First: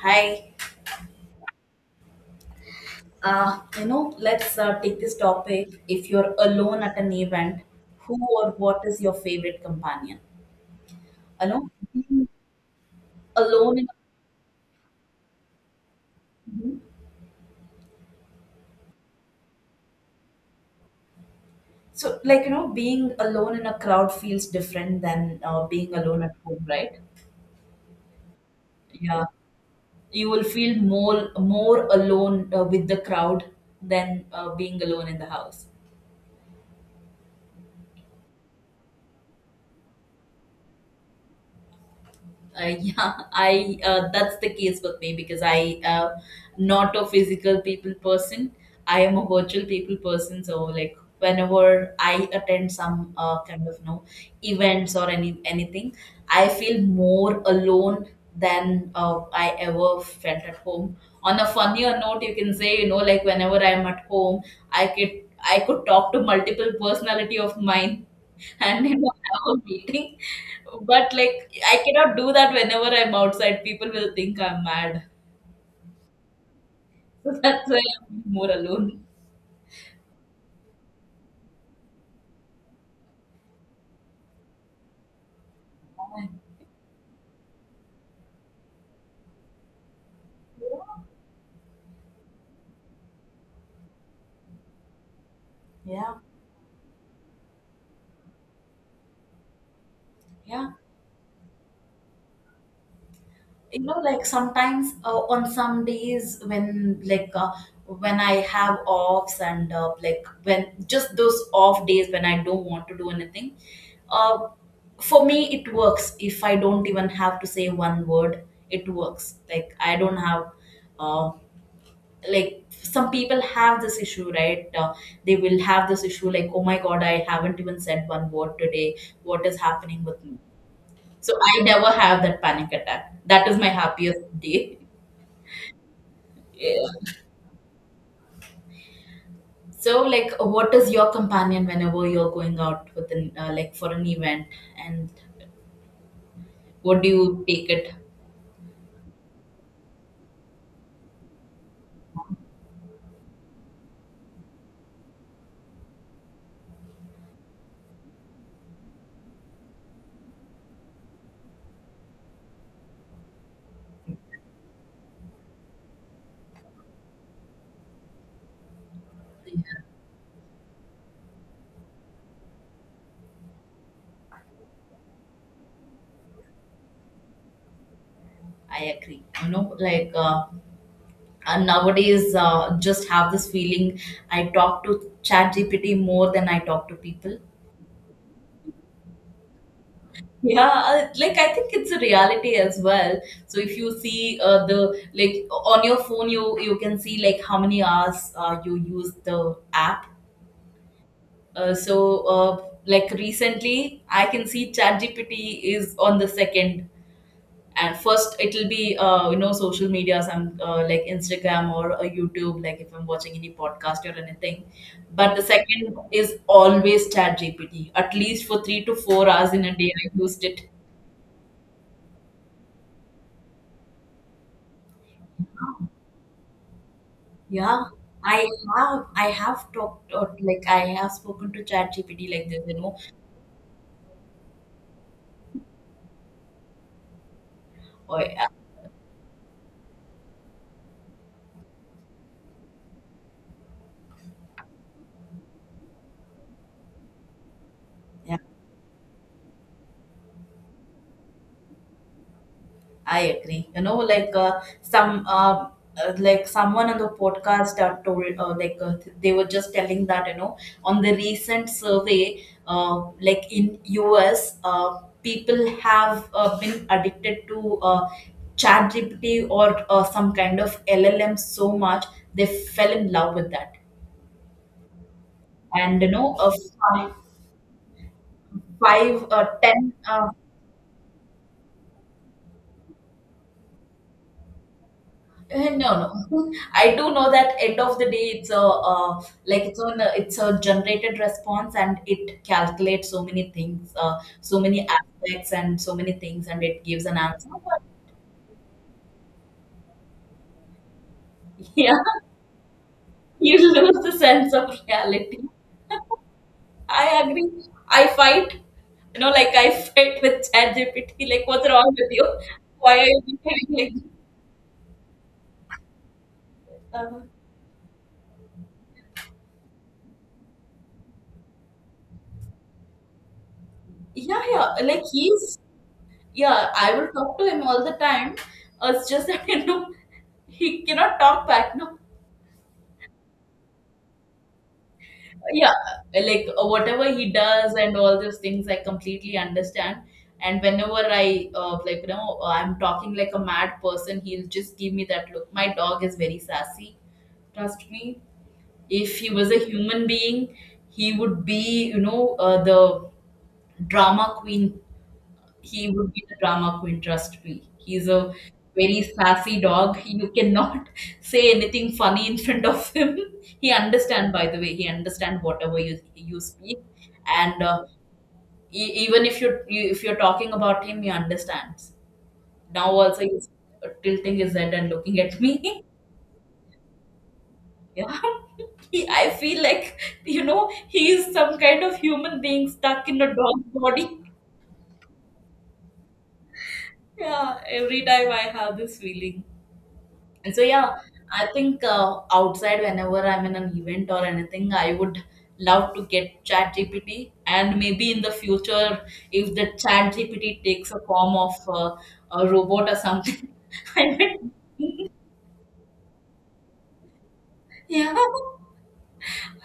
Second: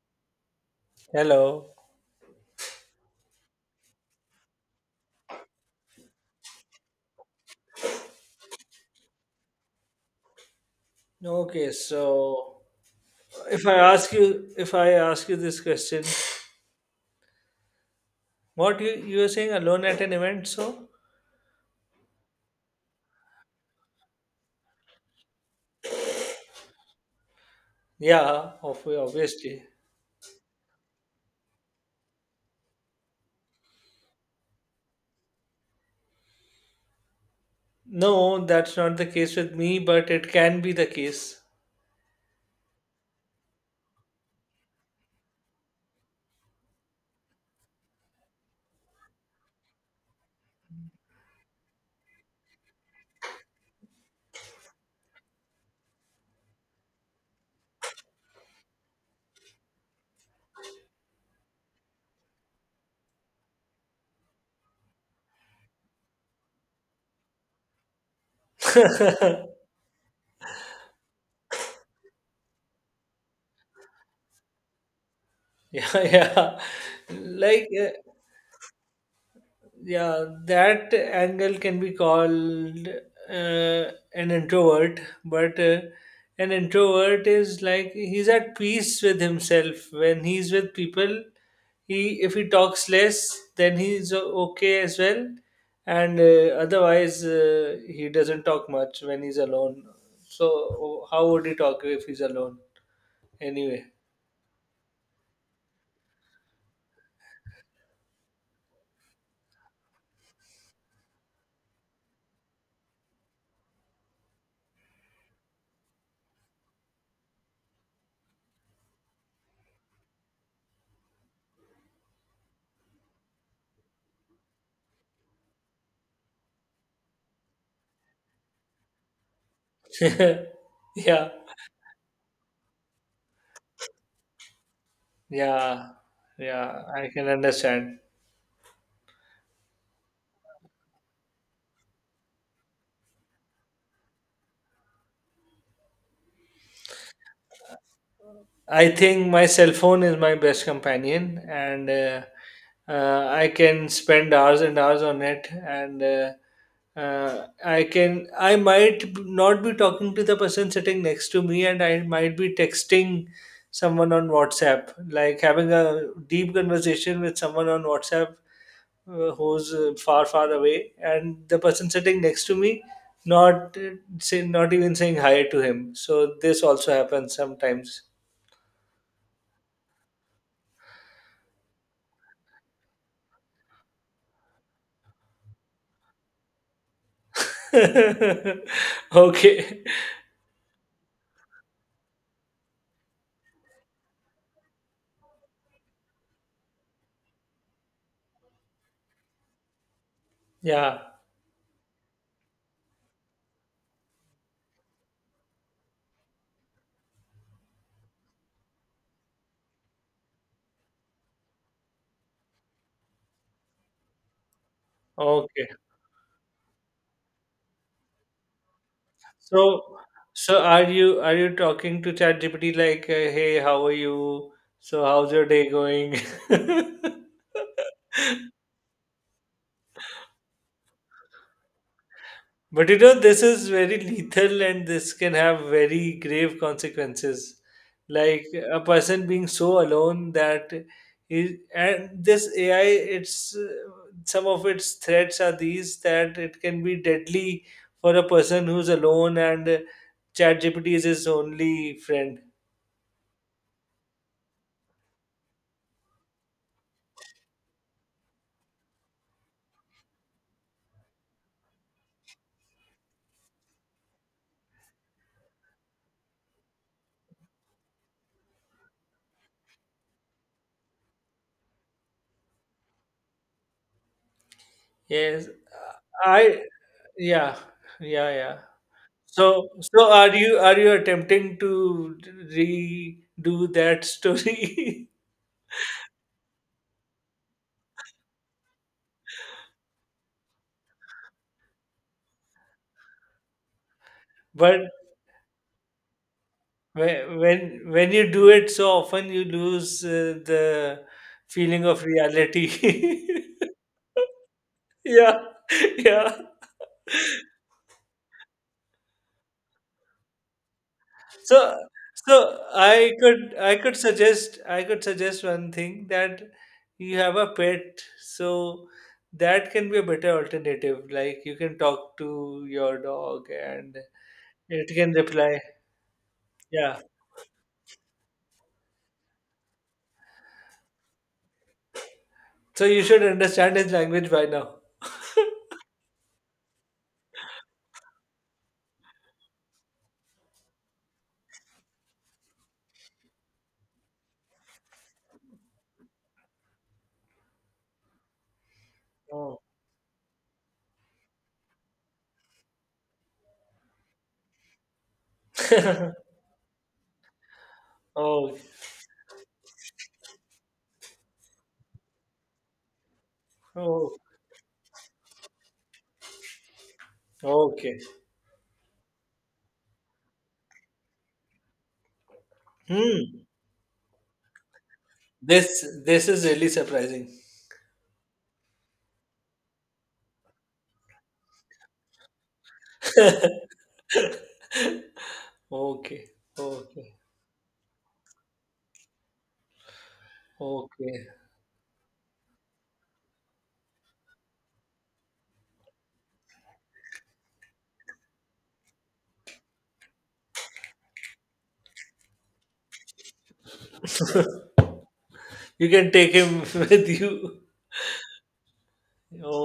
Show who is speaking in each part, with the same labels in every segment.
Speaker 1: Hi,
Speaker 2: Hello.
Speaker 1: let's take this topic. If you're alone at an event, who or what is your favorite companion? Alone,
Speaker 2: Okay,
Speaker 1: being
Speaker 2: so
Speaker 1: alone in.
Speaker 2: if I ask you this question,
Speaker 1: Mhm.
Speaker 2: what you were saying alone at an event? So
Speaker 1: So like being alone in a crowd feels different than being alone at home, right?
Speaker 2: yeah, of
Speaker 1: Yeah,
Speaker 2: obviously.
Speaker 1: you will feel more alone with the crowd than being alone in the house.
Speaker 2: No, that's not the case with me, but it can be the case.
Speaker 1: Yeah, I that's the case with me because I am not a physical people person. I am a virtual people person. So like whenever I attend some kind of no events or anything, I feel more alone than I ever felt at home. On a funnier note, you can say like whenever I'm at home, I could I could talk to multiple personality of mine and have a meeting, but like I cannot do that whenever I'm outside. People will think I'm mad.
Speaker 2: Yeah, yeah.
Speaker 1: So
Speaker 2: Like
Speaker 1: that's why
Speaker 2: uh,
Speaker 1: I'm more alone.
Speaker 2: Yeah, that angle can be called an introvert, but an introvert is like he's at peace with himself. When he's with people, he if he talks less, then he's okay as well,
Speaker 1: Yeah,
Speaker 2: and otherwise he doesn't talk much when he's alone.
Speaker 1: yeah.
Speaker 2: So how would he talk if he's alone
Speaker 1: You
Speaker 2: anyway?
Speaker 1: know, like sometimes on some days when I have offs and like when just those off days when I don't want to do anything, uh, for me it works. If I don't even have to say one word, it works. Like I don't have. uh. Like some people have this issue, right? They will have this issue like, oh my god, I haven't even said one word today, what is happening with me?
Speaker 2: Yeah,
Speaker 1: So I never have that panic attack. That is my happiest day.
Speaker 2: yeah, yeah.
Speaker 1: Yeah.
Speaker 2: I can understand.
Speaker 1: So like what is your companion whenever you're going out with an like for an event, and what do you take it?
Speaker 2: I think my cell phone is my best companion, and I can spend hours and hours on it. And I might not be talking to the person sitting next to me, and I might be texting someone on WhatsApp, like having a deep conversation with someone on WhatsApp who's far, far away, and the person sitting next to me not say, not even saying hi to him. So this also happens sometimes.
Speaker 1: I agree, nowadays just have this feeling. I talk to chat gpt more than I talk to people.
Speaker 2: Okay.
Speaker 1: Yeah, like I think it's a reality as well. So if you see the like on your phone, you can see like how many hours you use the app.
Speaker 2: Yeah,
Speaker 1: Like recently, I can see ChatGPT is on the second, and first it'll be social media, some like Instagram or YouTube. Like if I'm watching any podcast or anything, but the
Speaker 2: okay.
Speaker 1: second is always ChatGPT. At least for 3 to 4 hours
Speaker 2: so
Speaker 1: in a day, I used
Speaker 2: so
Speaker 1: it.
Speaker 2: are you talking to ChatGPT like, "Hey, how are you? So how's your day going?"
Speaker 1: Yeah, I have talked or like I have spoken to ChatGPT like this, you
Speaker 2: But
Speaker 1: know.
Speaker 2: you know, this is very lethal and this can have very grave consequences.
Speaker 1: Or yeah,
Speaker 2: Like a person being so alone that and this AI, it's some of its threats are these that it can be deadly for a
Speaker 1: yeah,
Speaker 2: person who's alone and ChatGPT is his only friend.
Speaker 1: I agree. You know, like someone on the podcast told they were just telling that, you know, on the recent survey, like in US, people have been addicted to ChatGPT or some kind of LLM so much they fell in love with that
Speaker 2: Yes,
Speaker 1: and you know
Speaker 2: I, yeah, yeah, yeah.
Speaker 1: five
Speaker 2: So,
Speaker 1: ten
Speaker 2: so are you attempting to redo that story?
Speaker 1: eh, no, no. I do know that end of the day it's a it's a generated response and it calculates so many things, so many
Speaker 2: But
Speaker 1: aspects and so many things, and it gives an answer
Speaker 2: When
Speaker 1: but
Speaker 2: when you do it so often you lose the feeling
Speaker 1: yeah.
Speaker 2: of reality.
Speaker 1: You lose the sense of reality.
Speaker 2: Yeah. Yeah.
Speaker 1: I agree. I fight You know like I fight with ChatGPT. Like
Speaker 2: so
Speaker 1: what's wrong with you?
Speaker 2: so
Speaker 1: Why are
Speaker 2: i
Speaker 1: you
Speaker 2: could
Speaker 1: behaving
Speaker 2: i
Speaker 1: like
Speaker 2: could
Speaker 1: this?
Speaker 2: suggest one thing, that you
Speaker 1: Uh,
Speaker 2: have a pet, so that can be a better alternative. Like you can talk to your dog and
Speaker 1: yeah yeah
Speaker 2: it
Speaker 1: like
Speaker 2: can
Speaker 1: he's
Speaker 2: reply.
Speaker 1: Yeah, I
Speaker 2: Yeah,
Speaker 1: will talk to him all the time. It's just that you know he cannot talk back. No,
Speaker 2: so you should understand his language by now.
Speaker 1: yeah, like whatever he does and all those things, I completely understand. And whenever I'm talking like a mad person, he'll just give me that look. My dog is very sassy. Trust me, if he was a
Speaker 2: Oh.
Speaker 1: human being, he would be you know the drama queen. He would be the drama queen, trust me. He's a
Speaker 2: Oh.
Speaker 1: very sassy dog. You cannot say anything funny in front of him. He
Speaker 2: Oh.
Speaker 1: understand, by the way, he understand whatever you speak, and uh,
Speaker 2: Okay.
Speaker 1: e- even if you're talking about him, he understands. Now
Speaker 2: Hmm.
Speaker 1: also he's tilting his head and looking at me.
Speaker 2: This is really surprising.
Speaker 1: Yeah, I feel like, you know, he is some kind of human being stuck in a dog body.
Speaker 2: Okay, okay,
Speaker 1: Yeah, every time I have this feeling. And so, yeah,
Speaker 2: okay.
Speaker 1: I think outside, whenever I'm in an event or anything, I would love to get Chat GPT. And maybe in the future, if the Chat GPT takes a form of a robot or something, I might,
Speaker 2: You can take him with you.
Speaker 1: yeah.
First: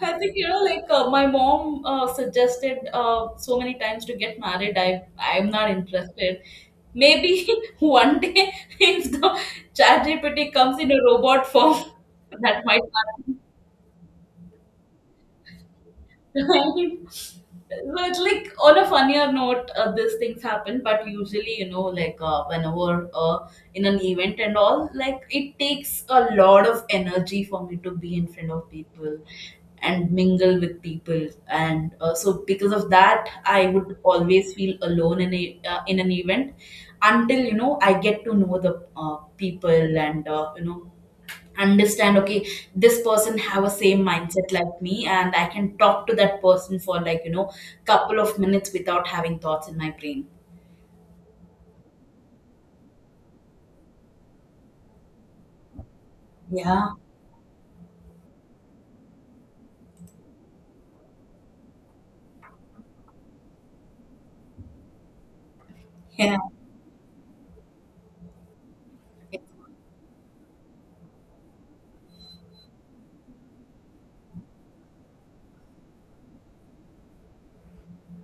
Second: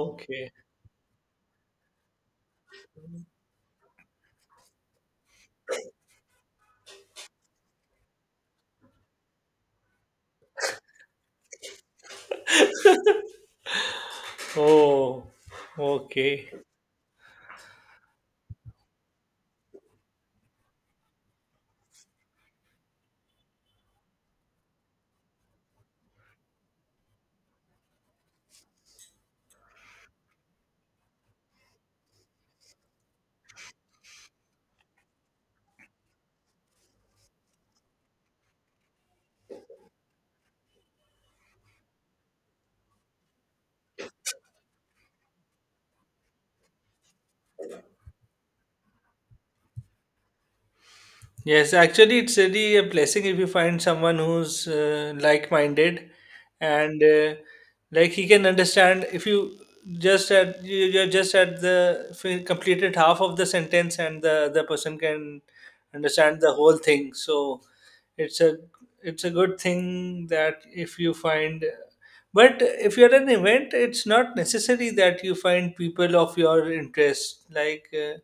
Speaker 1: I think, you know, like my mom suggested so many times to get married. I'm not interested. Maybe one day, if the ChatGPT comes in a robot form, that might happen.
Speaker 2: Oh, okay.
Speaker 1: Right. But like on a funnier note, these things happen. But usually, you know, like whenever in an event and all, like it takes a lot of energy for me to be in front of people and mingle with people. And so because of that, I would always feel alone in a in an event until, you know, I get to know the people and, you know, understand, okay, this person have a same mindset like me and I can talk to that person for like, you know, couple of minutes without having thoughts in my brain.
Speaker 2: Yes, actually, it's really a blessing if you find someone who's like-minded,
Speaker 1: Yeah,
Speaker 2: and like he can understand. If you you're just at the completed half of the sentence, and the other person can
Speaker 1: yeah,
Speaker 2: understand the whole thing. So it's a it's a good thing that if you find, but if you're at an event it's not necessary that you find people of your interest.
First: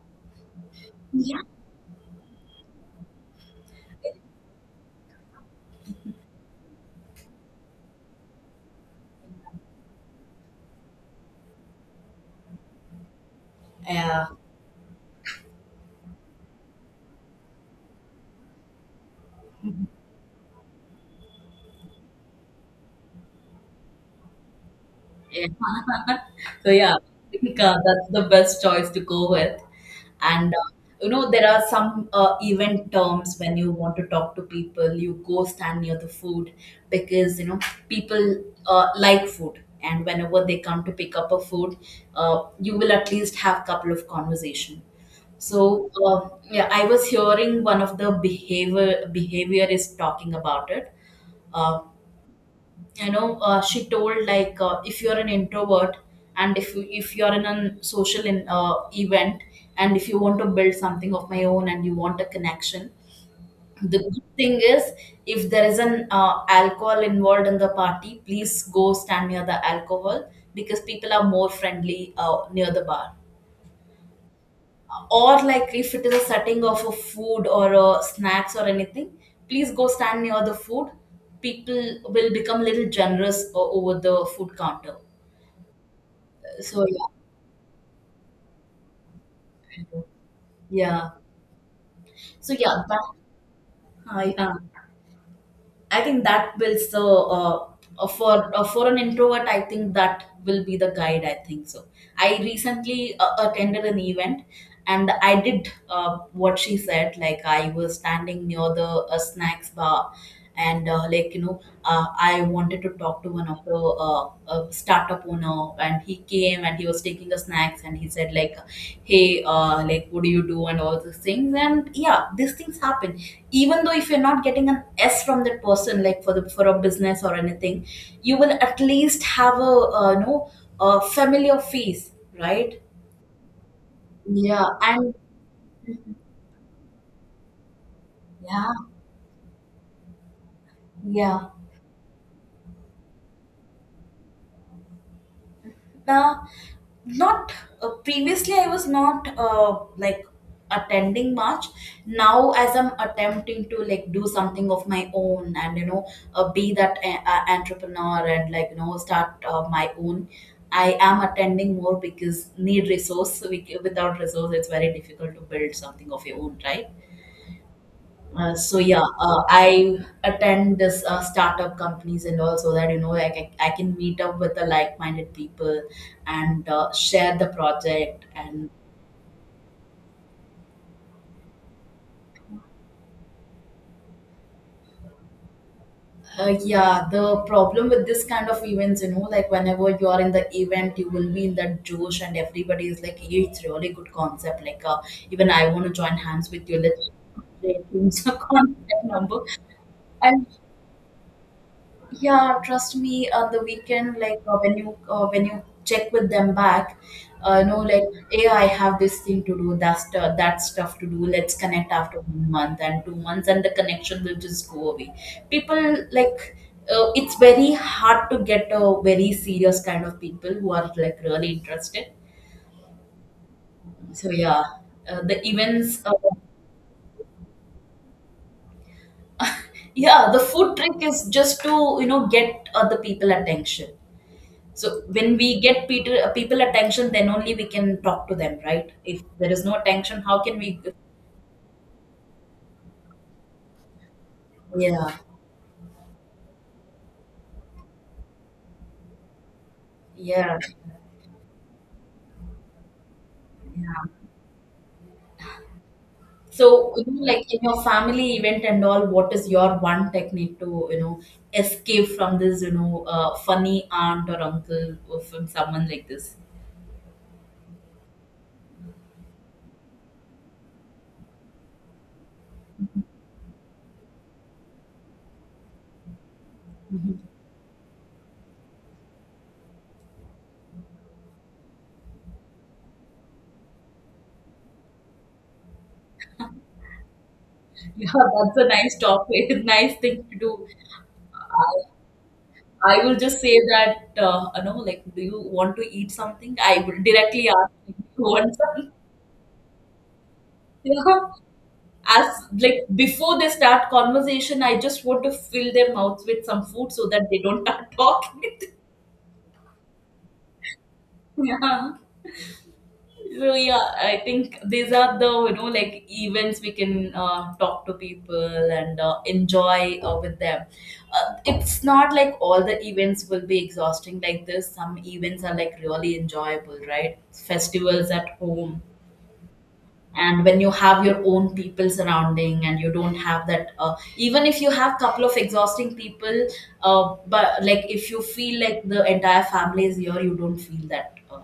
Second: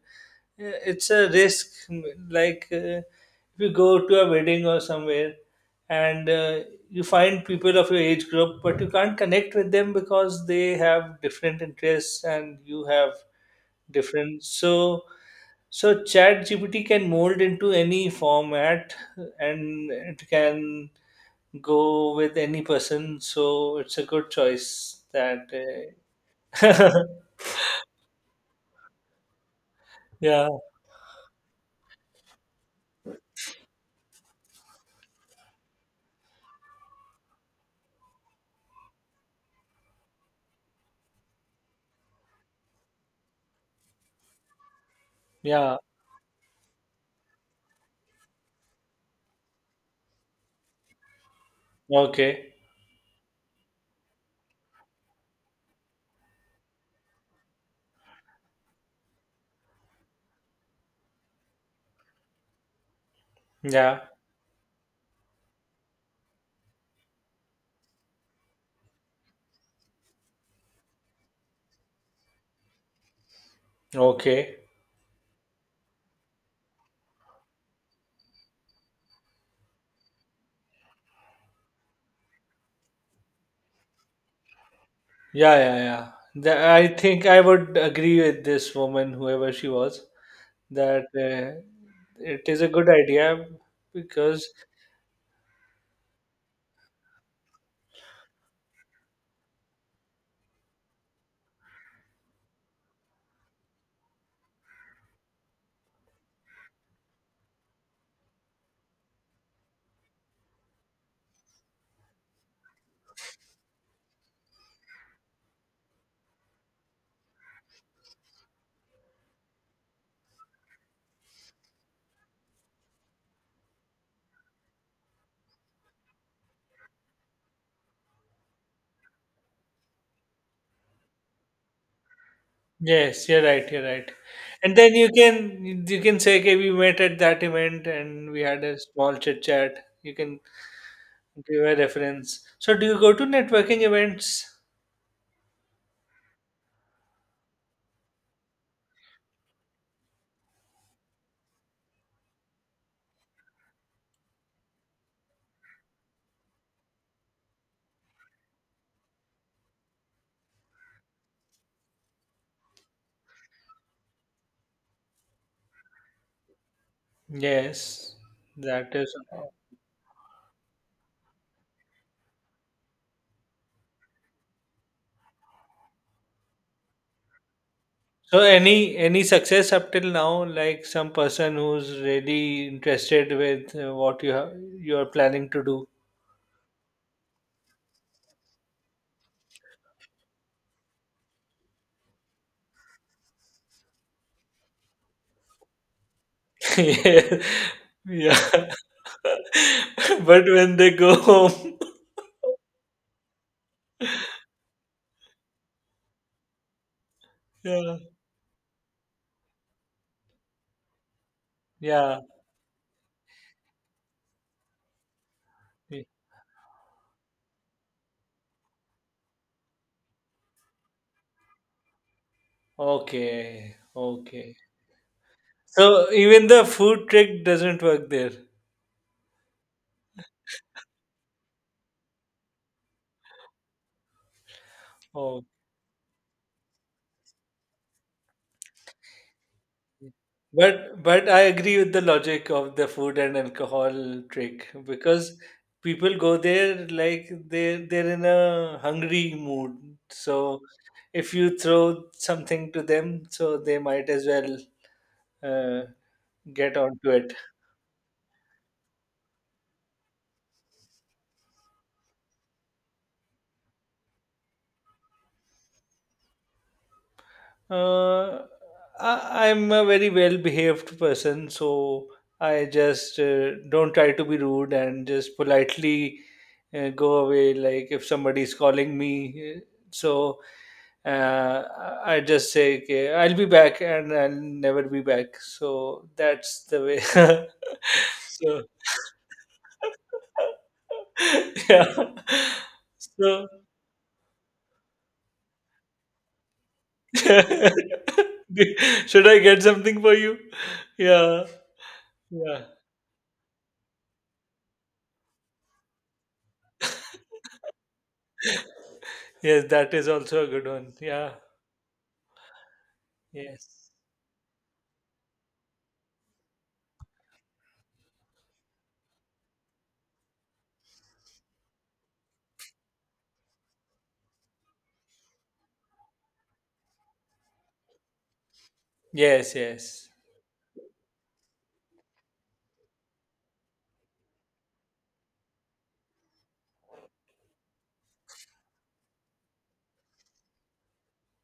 Speaker 2: Yeah, it's a
Speaker 1: yeah,
Speaker 2: risk. like uh, if you go to a wedding or somewhere and you find people of your age group, but you can't connect with them because they have different interests and you have different. So ChatGPT can mold into any format and it can go with any person. So it's a good choice
Speaker 1: yeah.
Speaker 2: that
Speaker 1: So yeah, I think that's the best choice to go with.
Speaker 2: yeah,
Speaker 1: And you know, there are some event terms when you want to talk to people, you go stand near the food because you know people like food, and whenever they come to pick up a food, you will at least have couple of conversation.
Speaker 2: yeah.
Speaker 1: So yeah, I was hearing one of the behaviorist talking about it. Uh,
Speaker 2: Okay.
Speaker 1: you know, she told like, if you're an introvert and if you're in a social event, and if you want to build something of my own and you want a connection, the
Speaker 2: Yeah.
Speaker 1: good thing is, if there is an alcohol involved in the party, please go stand near the alcohol because people are more friendly near the bar.
Speaker 2: Okay.
Speaker 1: Or like if it is a setting of a food or a snacks or anything, please go stand near the food. People will become little generous over the food counter.
Speaker 2: Yeah, yeah, yeah. The,
Speaker 1: So
Speaker 2: I
Speaker 1: yeah,
Speaker 2: think I would agree with this woman, whoever she was, that
Speaker 1: yeah,
Speaker 2: it
Speaker 1: so
Speaker 2: is a
Speaker 1: yeah
Speaker 2: good
Speaker 1: that,
Speaker 2: idea, because
Speaker 1: yeah. I think that builds the for an introvert. I think that will be the guide. I think so. I recently attended an event, and I did what she said. Like I was standing near the snacks bar, and like, you know, I wanted to talk to one of the startup owner, and he came and he was taking the snacks, and he said like, "Hey, like, what do you do?" and all these things. And yeah, these things happen. Even though if you're not getting an s from that person, like for the for a business or anything, you will at least have a, you know, a familiar face, right?
Speaker 2: yes, you're right. You're right.
Speaker 1: Yeah.
Speaker 2: And then
Speaker 1: And
Speaker 2: you can say, "Okay, we met at that event and we had a
Speaker 1: yeah,
Speaker 2: small chit chat." You can
Speaker 1: yeah,
Speaker 2: give a reference. So, do you go to networking events?
Speaker 1: now, not previously I was not like attending much. Now as I'm attempting to like do something of my own and, you know, be that entrepreneur and, like, you know, start my own, I am attending more because need resource. Without resource it's very difficult to build something of your own, right?
Speaker 2: Yes,
Speaker 1: So
Speaker 2: that
Speaker 1: yeah,
Speaker 2: is.
Speaker 1: I attend this startup companies and all so that, you know, I can meet up with the like-minded people and share the project
Speaker 2: So,
Speaker 1: and
Speaker 2: any success up till now? Like some person who's really interested with what you have, you are planning to do.
Speaker 1: yeah. The problem with this kind of events, you know, like whenever you are in the event, you will be in that Josh, and everybody is like, hey, it's really good concept. Like, even I want to join hands with you. Let's
Speaker 2: Yeah,
Speaker 1: create a
Speaker 2: yeah.
Speaker 1: contact number.
Speaker 2: But
Speaker 1: And
Speaker 2: when they go home,
Speaker 1: yeah, trust me. On the weekend, like when you check with them back, you know,
Speaker 2: yeah,
Speaker 1: like, hey, I have this thing to do, that stuff to do. Let's connect after
Speaker 2: yeah.
Speaker 1: one month and two months, and the connection will just go away. People like, it's very hard to get a very serious kind of people who are like really interested.
Speaker 2: Okay,
Speaker 1: So
Speaker 2: okay.
Speaker 1: yeah, the events.
Speaker 2: So even the food trick doesn't work there.
Speaker 1: Yeah, the food trick is just to, you know, get other people attention. So when
Speaker 2: Oh.
Speaker 1: we get Peter, people attention, then only we can talk to them, right? If there is no attention, how can we?
Speaker 2: But I agree with the logic of the food and alcohol trick,
Speaker 1: Yeah,
Speaker 2: because people go there like they're in a hungry mood.
Speaker 1: yeah,
Speaker 2: So if you throw something to them, so they might
Speaker 1: yeah.
Speaker 2: as well uh, get
Speaker 1: So you
Speaker 2: onto
Speaker 1: know,
Speaker 2: it.
Speaker 1: like in your family event and all, what is your one technique to, you know, escape from this, you know, funny aunt or uncle or from someone like this?
Speaker 2: Uh, I'm a very well behaved person, so I just don't try to be rude and just politely
Speaker 1: Mhm.
Speaker 2: go away. Like if somebody's calling me, so uh, I just say, okay, I'll be back and I'll never be back. So that's the way.
Speaker 1: Yeah, that's
Speaker 2: So,
Speaker 1: a nice topic, nice thing to do. I,
Speaker 2: yeah.
Speaker 1: I will just
Speaker 2: So,
Speaker 1: say that, you know, like, do you want to eat something? I will directly ask if you want something.
Speaker 2: should I get something for you?
Speaker 1: Yeah.
Speaker 2: Yeah,
Speaker 1: As
Speaker 2: yeah.
Speaker 1: like before they start conversation, I just want to fill their mouths with some food so that they don't start talking.
Speaker 2: Yes, that is also a good one. Yeah,
Speaker 1: Yeah. So yeah,
Speaker 2: yes.
Speaker 1: I think these are the, you know, like events we can talk to people and enjoy with them. It's not like all the events will be exhausting like this. Some events are like really enjoyable, right? Festivals at home,
Speaker 2: Yes, yes.
Speaker 1: and when you have your own people surrounding and you don't have that, even if you have couple of exhausting people, but like if you feel like the entire family is here, you don't feel that,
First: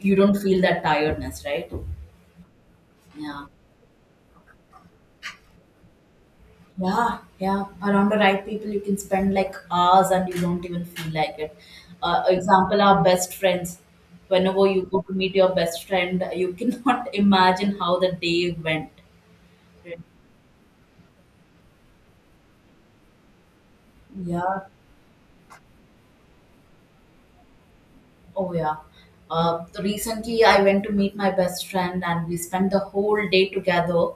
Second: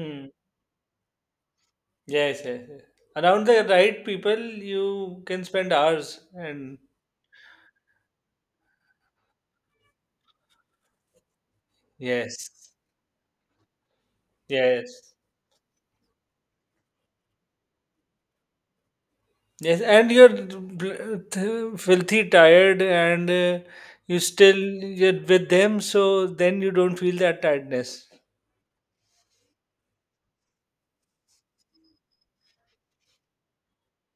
Speaker 1: you don't feel that tiredness, right?
Speaker 2: Yes, yes, yes.
Speaker 1: Yeah,
Speaker 2: Around the right people, you can spend hours and
Speaker 1: yeah, yeah, around the right people you can spend like hours and you don't even feel like it.
Speaker 2: yes,
Speaker 1: Example, our best friends. Whenever you go to
Speaker 2: yes,
Speaker 1: meet your best friend, you cannot imagine how the day went.
Speaker 2: yes. And you're filthy tired, and you still
Speaker 1: Yeah.
Speaker 2: you're with them, so then you don't feel that tiredness.
Speaker 1: Oh yeah. Recently, I went to meet my best friend, and we spent the whole day together.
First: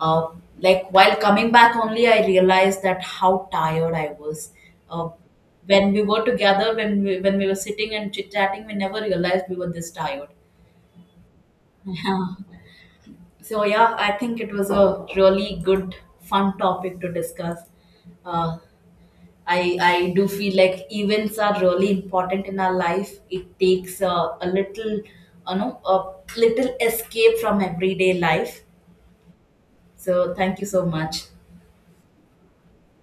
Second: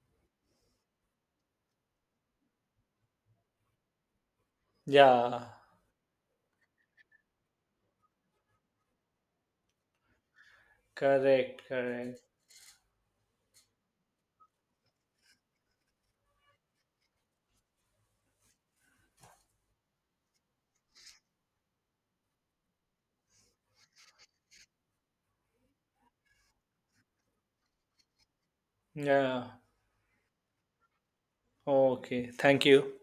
Speaker 1: Uh, like while coming back, only I realized that how tired I was. Uh,
Speaker 2: Yeah,
Speaker 1: when we were together, when we were sitting and chit chatting, we never realized we were this tired.
Speaker 2: correct, correct.
Speaker 1: Yeah. So yeah, I think it was a really good, fun topic to discuss. Uh, I do feel like events are really important in our life. It takes a little, you know, a little escape from everyday life.
Speaker 2: Yeah.
Speaker 1: So thank you so much.
Speaker 2: Okay, thank you.